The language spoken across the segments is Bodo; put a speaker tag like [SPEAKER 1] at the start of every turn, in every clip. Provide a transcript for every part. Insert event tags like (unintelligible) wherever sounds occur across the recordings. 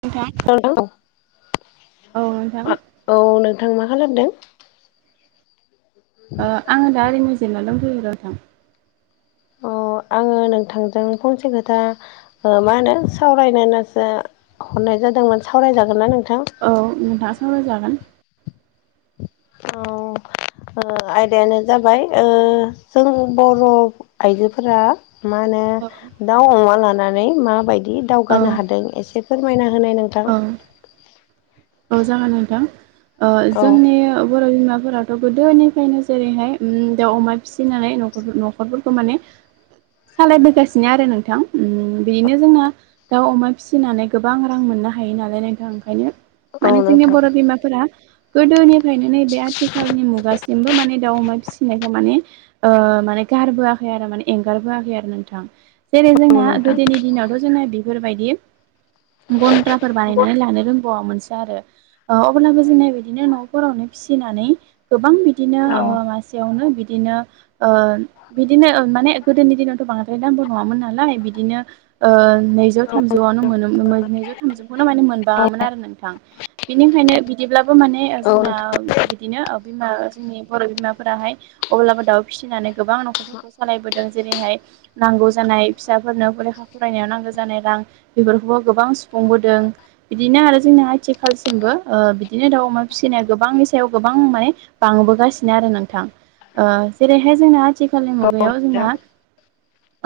[SPEAKER 1] नोंथां औ नोंथां
[SPEAKER 2] औ नोंथां मा खालामदों?
[SPEAKER 1] आङो दा ओरैनो जिरना दंथ'यो नोंथां।
[SPEAKER 2] अ आङो नोंथांजों फनसे खोथा मा होनो सावरायनो होननासो हरनाय जादोंमोन सावरायजागोनना नोंथां?
[SPEAKER 1] औ नोंथां सावराय जागोन।
[SPEAKER 2] औ आयदायानो जाबाय जों बर' आइजोफोरा मा होनो
[SPEAKER 1] औ
[SPEAKER 2] दाउ अमा लानानै माबायदि दावगानो हादों एसे फोरमायना होनाय नों
[SPEAKER 1] औ औ जागोन नोंथां ओ
[SPEAKER 2] औ
[SPEAKER 1] जोंनि बर' बिमाफोरा गोदोनिफ्रायनो जेरैहाय उम दाउ अमा फिसिनाय न'खर न'खरफोरखौ माने सालायबोगासिनो आरो नोंथां ओम बेनो जोंना दाउ अमा फिसिनानै गोबां रां मोननो हायो नालाय नोंथां ओंखायनो
[SPEAKER 2] औ
[SPEAKER 1] माने जोंनि
[SPEAKER 2] नोंथां
[SPEAKER 1] बर' बिमाफोरा गोदोनिफ्रायनो नैबे आथिखालनि मुगासिमबो माने दाउ अमा फिसिनायखौ माने माने गारबोआखै आरो माने एंगारबोआखै आरो नोंथां। जेरै
[SPEAKER 2] औ
[SPEAKER 1] जोंना
[SPEAKER 2] नोंथां
[SPEAKER 1] गोदोनि दिनावथ' जोंना बेफोरबायदि गन्द्रा फोर बानायनानै लानो रोंबावआमोनसो अब्लाबो जोंनाय बिदिनो न'फोरावनो फिसिनानै गोबां बिदिनो
[SPEAKER 2] औ
[SPEAKER 1] (unintelligible) यावनो बिदिनो ओ बिदिनो माने गोदोनि दिनावथ' बांद्राय दामबो नङामोन नालाय बिदिनो नैजौ थामजौआवनो मोनोमो नैजौ थामजौखौनो माने मोनबाङामोन आरो नोंथां। बिनिखायनो बिदिब्लाबो माने
[SPEAKER 2] औ
[SPEAKER 1] जोंना बिदिनो बिमा जोंनि बर' बिमाफोराहाय अब्लाबो दाउ फिसिनानै गोबां न'खर मोसानायबोदों जेरैहाय नांगौ जानाय फिसाफोरनो (unintelligible) फरायनायाव नांगौ जानाय रां बेफोरखौबो गोबां सुफुंबोदों बिदिनो आरो जोंनि आथि खालसिमबो बिदिनो दाउ अमा फिसिनाया गोबांनि सायाव गोबां माने बांबोगासिनो आरो नोंथां ओ जेरैहाय जोंना आथि खालनि मुगायाव
[SPEAKER 2] नोंथां
[SPEAKER 1] जोंना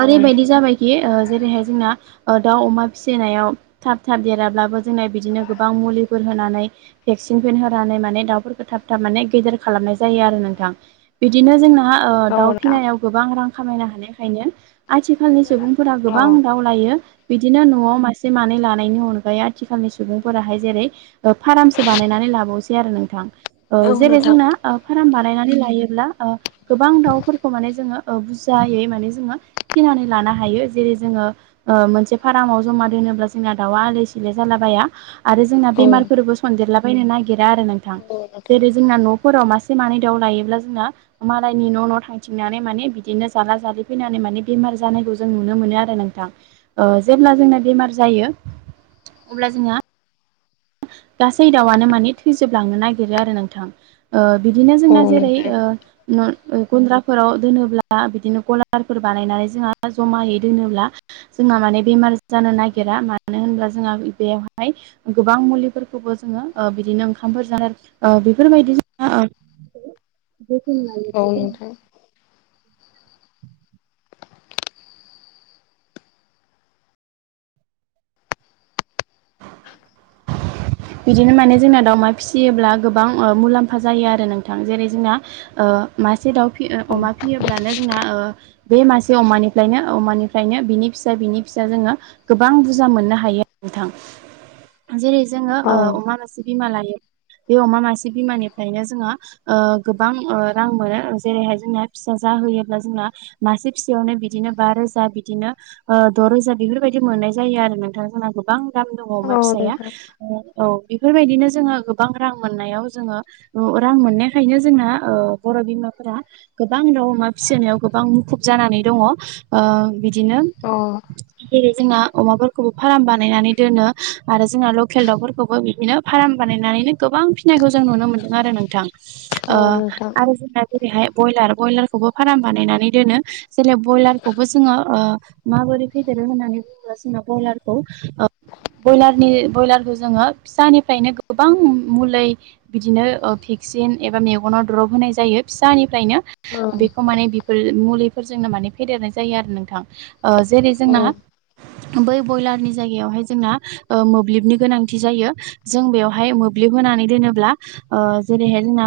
[SPEAKER 1] ओरैबायदि जाबायखि जेरैहाय जोंना दाउ अमा फिसिनायाव थाब थाब देराब्लाबो जोंना बिदिनो गोबां मुलि होनानै भेकसिन (unintelligible) होनानै माने दाउफोरखौ थाब थाब माने गेदेर खालामनाय जायो आरो नोंथां। बिदिनो जोंना
[SPEAKER 2] औ
[SPEAKER 1] दाउ
[SPEAKER 2] नोंथां
[SPEAKER 1] फिनायाव गोबां रां खामायनो हानायखायनो आथि खालनि सुबुंफोरा
[SPEAKER 2] औ
[SPEAKER 1] गोबां दाव लायो बिदिनो न'आव मासे मानै लानायनि अनगायै आथिखालनि सुबुंफोराहाय जेरै फारामसो बानायनानै लाबावसै आरो नोंथां
[SPEAKER 2] औ नोंथां औ
[SPEAKER 1] ओ जेरै
[SPEAKER 2] नोंथां
[SPEAKER 1] जोंना फार्म बानायनानै लायोब्ला गोबां दाउफोरखौ माने जोङो बुरजायै माने जोङो फिनानै लानो हायो जेरै जोङो मोनसे फारामाव जमा दोनोब्ला जोंना दाउआ आलै सिलाय जालाबाया आरो जोंना
[SPEAKER 2] औ
[SPEAKER 1] बेमारफोरबो सनदेरलाबायनो नागिरा आरो नोंथां जेरै जोंना न'फोराव मासे मानै दाउ लायोब्ला जोंना मालायनि न' न' थांथिंनानै माने बिदिनो जाला जालि फैनानै माने बेमार जानायखौ जों नुनो मोनो आरो नोंथां। जेब्ला जोंना बेमार जायो अब्ला जोंहा गासै दाउआनो माने थैजोबलांनो नागिरो आरो नोंथां। बिदिनो
[SPEAKER 2] औ
[SPEAKER 1] जोंना जेरै
[SPEAKER 2] नोंथां
[SPEAKER 1] गुन्द्राफोराव दोनोब्ला बिदिनो गलारफोर बानायनानै जोंहा जमायै दोनोब्ला जोंना माने बेमार जानो नागिरा मानो होनब्ला जोंहा बेयावहाय गोबां गोबां मुलिफोरखौबो जोङो ओ बिदिनो ओंखामफोर जानो बेफोरबायदि ओ
[SPEAKER 2] औ
[SPEAKER 1] (unintelligible)
[SPEAKER 2] नोंथां
[SPEAKER 1] बिदिनो माने जोंना दावमा फिसियोब्ला ओ गोबां मुलाम्फा जायो आरो नोंथां जेरै जोंना ओ मासे दाउ फियो
[SPEAKER 2] औ
[SPEAKER 1] अमा फियोब्लानो जोंना ओ बे मासे अमानिफ्रायनो अमानिफ्रायनो बिनि फिसा बिनि फिसा जोङो गोबां बुरजा मोननो हायो नोंथां। जेरै जोङो ओ
[SPEAKER 2] औ
[SPEAKER 1] अमा मासे बिमा लायो बे अमा मासे बिमानिफ्रायनो जोंहा ओ गोबां ओ रां मोनो जेरैहाय जोंना फिसा जाहोयोब्ला जोंना मासे फिसायावनो बिदिनो बा रोजा बिदिनो ओ द'रोजा बेफोरबायदि मोननाय जायो आरो नोंथां जोंहा गोबां दाम दङ' अमा
[SPEAKER 2] औ
[SPEAKER 1] फिसाया
[SPEAKER 2] नोंथां
[SPEAKER 1] ओ औ बेफोरबायदिनो जोङो गोबां रां मोननायाव जोङो रां मोननायखायनो जोंना ओ बर' बिमाफोरा गोबां दाउ अमा फिसिनायाव गोबां मुखुब जानानै दङ' ओ बिदिनो
[SPEAKER 2] अह
[SPEAKER 1] जेरै जोंना अमाफोरखौबो फार्म बानायनानै दोनो आरो जोंना लकेल दाउफोरखौबो बिदिनो फार्म बानायनानैनो गोबां फिसिनायखौ जों नुनो मोन्दों आरो नोंथां। ओ
[SPEAKER 2] औ नोंथां
[SPEAKER 1] आरो जोंना जेरैहाय ब्रयलार ब्रयलारखौबो फार्म बानायनानै दोनो जेरै ब्रयलारखौबो जोङो ओ माबोरै फेदेरो होननानै बुङोब्ला जोंना ब्रयलारखौ ओ ब्रयलारनि ब्रयलारखौ जोङो फिसानिफ्रायनो गोबां मुलै बिदिनो भेक्सिन एबा मेगनाव द्रब होनाय जायो फिसानिफ्रायनो
[SPEAKER 2] औ
[SPEAKER 1] बेखौ माने मुलिफोरजोंनो माने फेदेरनाय जायो आरो नोंथां ओ जेरै
[SPEAKER 2] औ
[SPEAKER 1] जोंना बै ब्रयलारनि जायगायावहाय जोंना ओ मोब्लिबनि गोनांथि जायो जों बेवहाय मोब्लिब होनानै दोनोब्ला ओ जेरैहाय जोंना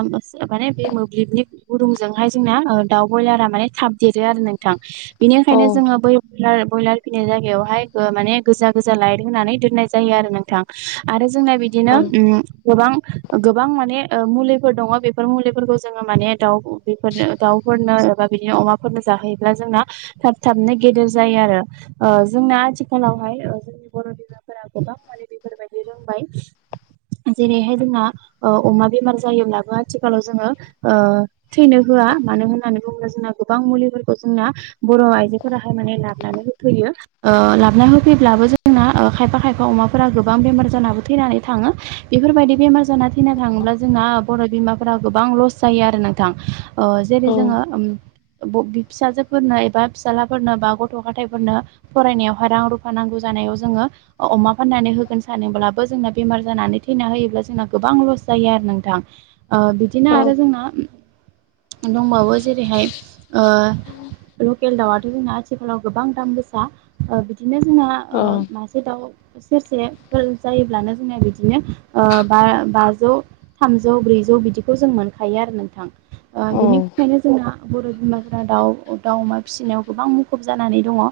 [SPEAKER 1] माने बे मोब्लिबनि गुदुंजोंहाय जोंना ओ दाउ ब्रयलारा माने थाब देरो आरो नोंथां। बिनिखायनो
[SPEAKER 2] ओं
[SPEAKER 1] जोङो बै बल ब्रयलार फिनाय जायगायावहाय माने गोजा गोजा लाइट होनानै दोन होननाय जायो आरो नोंथां आरो जोंना बिदिनो
[SPEAKER 2] औ
[SPEAKER 1] उम गोबां गोबां माने ओ मुलिफोर दङ' बेफोर मुलिफोरखौ जोङो माने दाउ बेफोरनो दाउफोरनो एबा बिदिनो अमाफोरनो जाहोयोब्ला जोंना थाब थाबनो गेदेर जायो आरो जोंना आथिखालावहाय ओ जोंनि बर' फोरा गोबां बेफोर बायदि रोंबाय जेरैहाय जोंना ओ अमा बेमार जायोब्लाबो आथिखालाव जोङो थैनो होआ मानो होननानै बुङोब्ला जोंना गोबां मुलिफोरखौ जोंना बर' आइजोफोराहाय माने लाबोनानै होफैयो ओ लाबोनानै होफैब्लाबो जोंना खायफा खायफा अमाफोरा गोबां बेमार जानाबो थैनानै थाङो बेफोरबायदि बेमार जाना थैना थाङोब्ला जोंना बर' बिमाफोरा गोबां लस जायो आरो नोंथां ओ जेरै
[SPEAKER 2] औ
[SPEAKER 1] जोङो फिसाजोफोरनो एबा फिसाज्लाफोरनो बा गथ' गथायफोरनो फरायनायावहाय रां रुफा नांगौ जानायाव जोङो अमा फाननानै होगोन सानब्लाबो जोंना बेमार जानानै थैना होयोब्ला जोंना गोबां लस जायो आरो नोंथां। ओ बिदिनो
[SPEAKER 2] औ
[SPEAKER 1] आरो जोंना दंबावो जेरैहाय ओ लकेल दाउआथ' जोंना आथिखालाव गोबां दाम गोसा ओ बिदिनो जोंना
[SPEAKER 2] औ
[SPEAKER 1] म सटाव सेरसेफोर जायोब्लानो जोंना बिदिनो ओ बा-बाजौ थामजौ ब्रैजौ बिदिखौ जों मोनखायो आरो नोंथां। ओ बिनिखायनो जोंना बर' बिमाफोरा दाउ दाउ अमा फिसिनायाव गोबां मुखुब जानानै दङ'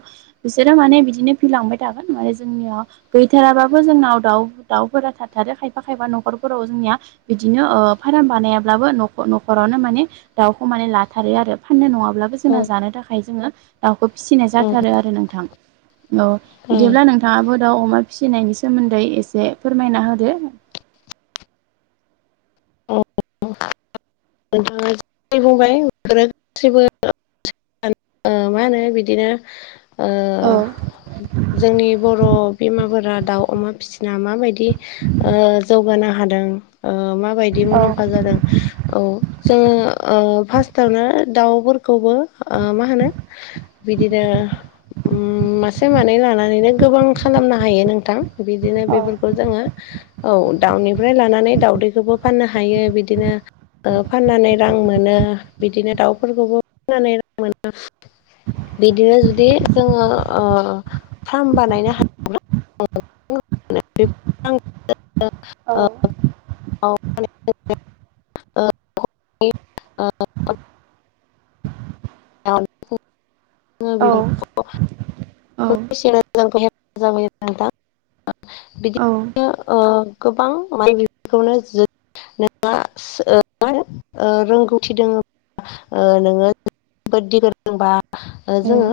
[SPEAKER 1] बिसोरो माने बिदिनो फिलांबाय थागोन माने जोंनियाव गैथाराबाबो जोंनाव दाउ दाउफोरा थाथारो खायफा खायफा न'खरफोराव जोंनिया बिदिनो ओ फाराम बानायाब्लाबो नखर नखरावनो माने दाउखौ माने लाथारो आरो फाननो नङाब्लाबो जोंना जानो थाखाय जोङो दाउखौ फिसिनाय जाथारो आरो नोंथां औ बिदिब्ला
[SPEAKER 2] औ
[SPEAKER 1] नों थाङाबो दाव अमा फिसिनायनि सोमोन्दै एसे फोरमायना होदो।
[SPEAKER 2] औ नोंथाङा जे बुंबाय गासिबो ओ मा होनो बिदिनो ओ
[SPEAKER 1] औ
[SPEAKER 2] जोंनि बर' बिमाफोरा दाउ अमा फिसि ना माबायदि ओ जौगानो हादों ओ माबायदि मुलाम्फा जादों? औ जोङो फार्स्टआवनो दाउफोरखौबो ओ मा होनो बिदिनो उम मासे मानै लानानैनो गोबां खालामनो हायो नोंथां। बिदिनो
[SPEAKER 1] औ
[SPEAKER 2] बेफोरखौ जोङो औ दाउनिफ्राय लानानै दाउदैखौबो फाननो हायो बिदिनो ओ फाननानै रां मोनो बिदिनो दाउफोरखौबो फाननानै रां मोनो। बिदिनो जुदि जोङो ओ फार्म बानायनो हा
[SPEAKER 1] औ
[SPEAKER 2] (unintelligible) आ
[SPEAKER 1] औ
[SPEAKER 2] (unintelligible) गोबां
[SPEAKER 1] औ
[SPEAKER 2] माने बिफोरखौनो जों नोंहा ओ माहोनो ओ रोंगौथि दङ ओ नोङो (unintelligible) ओ जोङो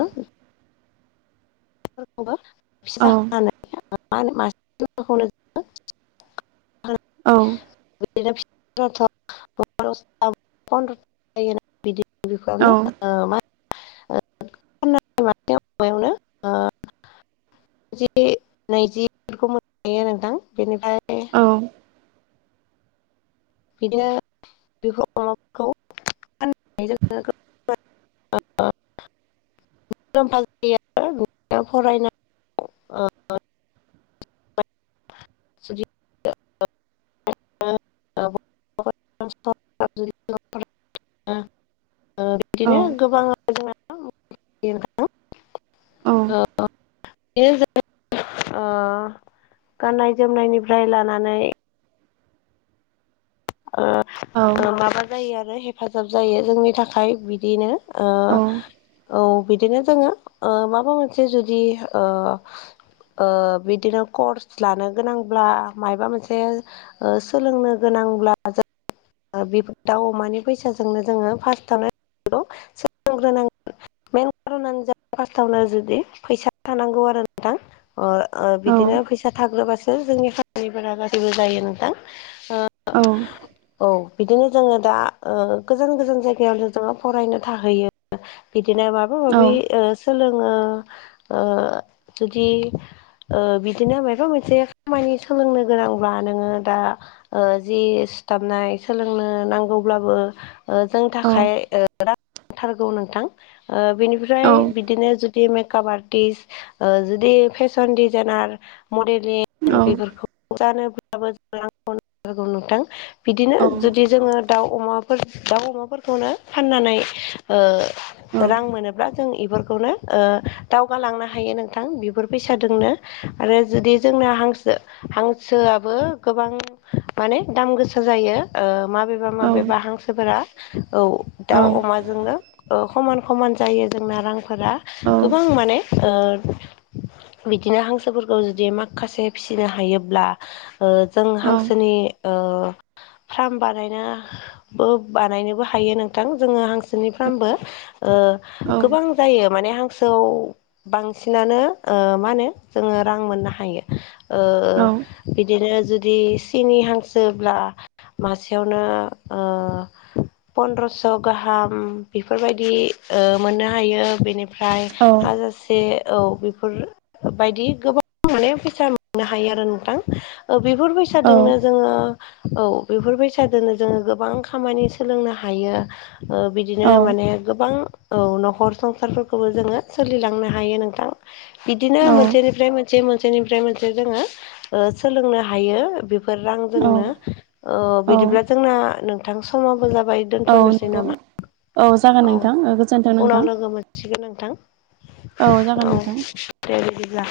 [SPEAKER 1] औ
[SPEAKER 2] फिसा होनानै जों मासेखौनो जोङो
[SPEAKER 1] औ
[SPEAKER 2] (unintelligible) बिदि
[SPEAKER 1] औ
[SPEAKER 2] बेखौनो ओ मा (unintelligible) माबायावनो ओ जि नैजिफोरखौ मोननो हायो नोंथां बेनिफ्राय
[SPEAKER 1] औ औ
[SPEAKER 2] बिदिनो बेखौ (unintelligible) मुलाम्फा जायो फरायनानै (unintelligible) (unintelligible) ओ बिदिनो गोबां
[SPEAKER 1] औ
[SPEAKER 2] जोंना (unintelligible)
[SPEAKER 1] औ
[SPEAKER 2] बे जों ओ गाननाय जोमनायनिफ्राय लानानै ओ
[SPEAKER 1] औ
[SPEAKER 2] ओ माबा जायो आरो हेफाजाब जायो जोंनि थाखाय बिदिनो। ओ औ बिदिनो जोङो ओ माबा मोनसे जुदि ओ ओ बिदिनो कर्स लानो गोनांब्ला मायबा मोनसे ओ सोलोंनो गोनांब्ला ज बेफोर दाउ अमानि फैसाजोंनो जोङो फार्सावनो सोलोंग्रोनांगोन। मेन कारनानो जाबाय फास्ट'आवनो जुदि फैसा थानांगौ आरो नोंथां। अ' आ' बिदिनो फैसा थाग्रोबासो जोंनि खामानिफोरा गासैबो जायो नोंथां।
[SPEAKER 1] औ
[SPEAKER 2] (unintelligible) औ बिदिनो जोङो दा ओ गोजान गोजान जायगायावनो जोङो फरायनो थाहैयो। बिदिनो माबा माबि ओ सोलोङो ओ जुदि ओ बिदिनो माइबा मोनसे खामानि सोलोंनो गोनांब्ला नोङो दा जि सिथाबनाय सोलोंनो नांगौब्लाबो ओ जोंनि थाखाय ओ रां नांथारगौ नोंथां ओ बेनिफ्राय बिदिनो दि मेकप आर्टिस, जुदि फेसन डिजाइनार, मडेलिं बेफोरखौ जानोब्लाबो जोंनो रांखौ नांथारगौ नोंथां। बिदिनो जुदि जोङो दाउ अमाफोर दाउ अमाफोरखौनो फाननानै ओ रां मोनो ब्ला जों बेफोरखौनो ओ दावगालांनो हायो नोंथां बिफोर फैसादोंनो आरो जुदि जोंना हांसो हांसोआबो गोबां माने दाम गोसा जायो ओ माबेबा माबेबा हांसोफोरा औ दाउ अमाजोंनो समान समान जायो जोंना रां फोरा गोबां माने ओ बिदिनो हांसोफोरखौ जुदि माखासे फिसिनो हायोब्ला जों हांसोनि ओ फ्राम बानायनोबो बानायनोबो हायो नोंथां जोङो हांसोनि फ्रामबो। ओ गोबां जायो माने हांसोआव बांसिनानो मा होनो जोङो रां मोननो हायो। बिदिनो जुदि सिनि हांसोब्ला मासेयावनो पन्द्रस' गाहाम बेफोरबायदि मोननो हायो। बेनिफ्राय फ्राय हाजारसे औ बे फोर बायदि गोबां माने फैसा मोननो हायो आरो नोंथां। बेफोर फै सादोंनो जोङो औ बेफोर बैसादोनो जोङो गोबां खामानि सोलोंनो हायो। ओ बिदिनो माने गोबां औ न'खर संसारफोरखौबो जोङो सोलिलांनो हायो नोंथां। बिदिनो मोनसेनिफ्राय मोनसे मोनसेनिफ्राय मोनसे जोङो ओ सोलोंनो हायो। फोर रां
[SPEAKER 1] औ
[SPEAKER 2] जोंनो
[SPEAKER 1] औ
[SPEAKER 2] बिदिब्ला जोंना नोंथां समावबो जाबाय
[SPEAKER 1] औ
[SPEAKER 2] दोन्थ'नोसै
[SPEAKER 1] नंगौ
[SPEAKER 2] नामा?
[SPEAKER 1] जागोन
[SPEAKER 2] औ
[SPEAKER 1] नोंथां ओ गोजोन्थों
[SPEAKER 2] उनाव
[SPEAKER 1] नोंथां
[SPEAKER 2] लोगो मोनसिगोन
[SPEAKER 1] जागोन
[SPEAKER 2] नोंथां औ।
[SPEAKER 1] नोंथां
[SPEAKER 2] दे बिदिब्ला।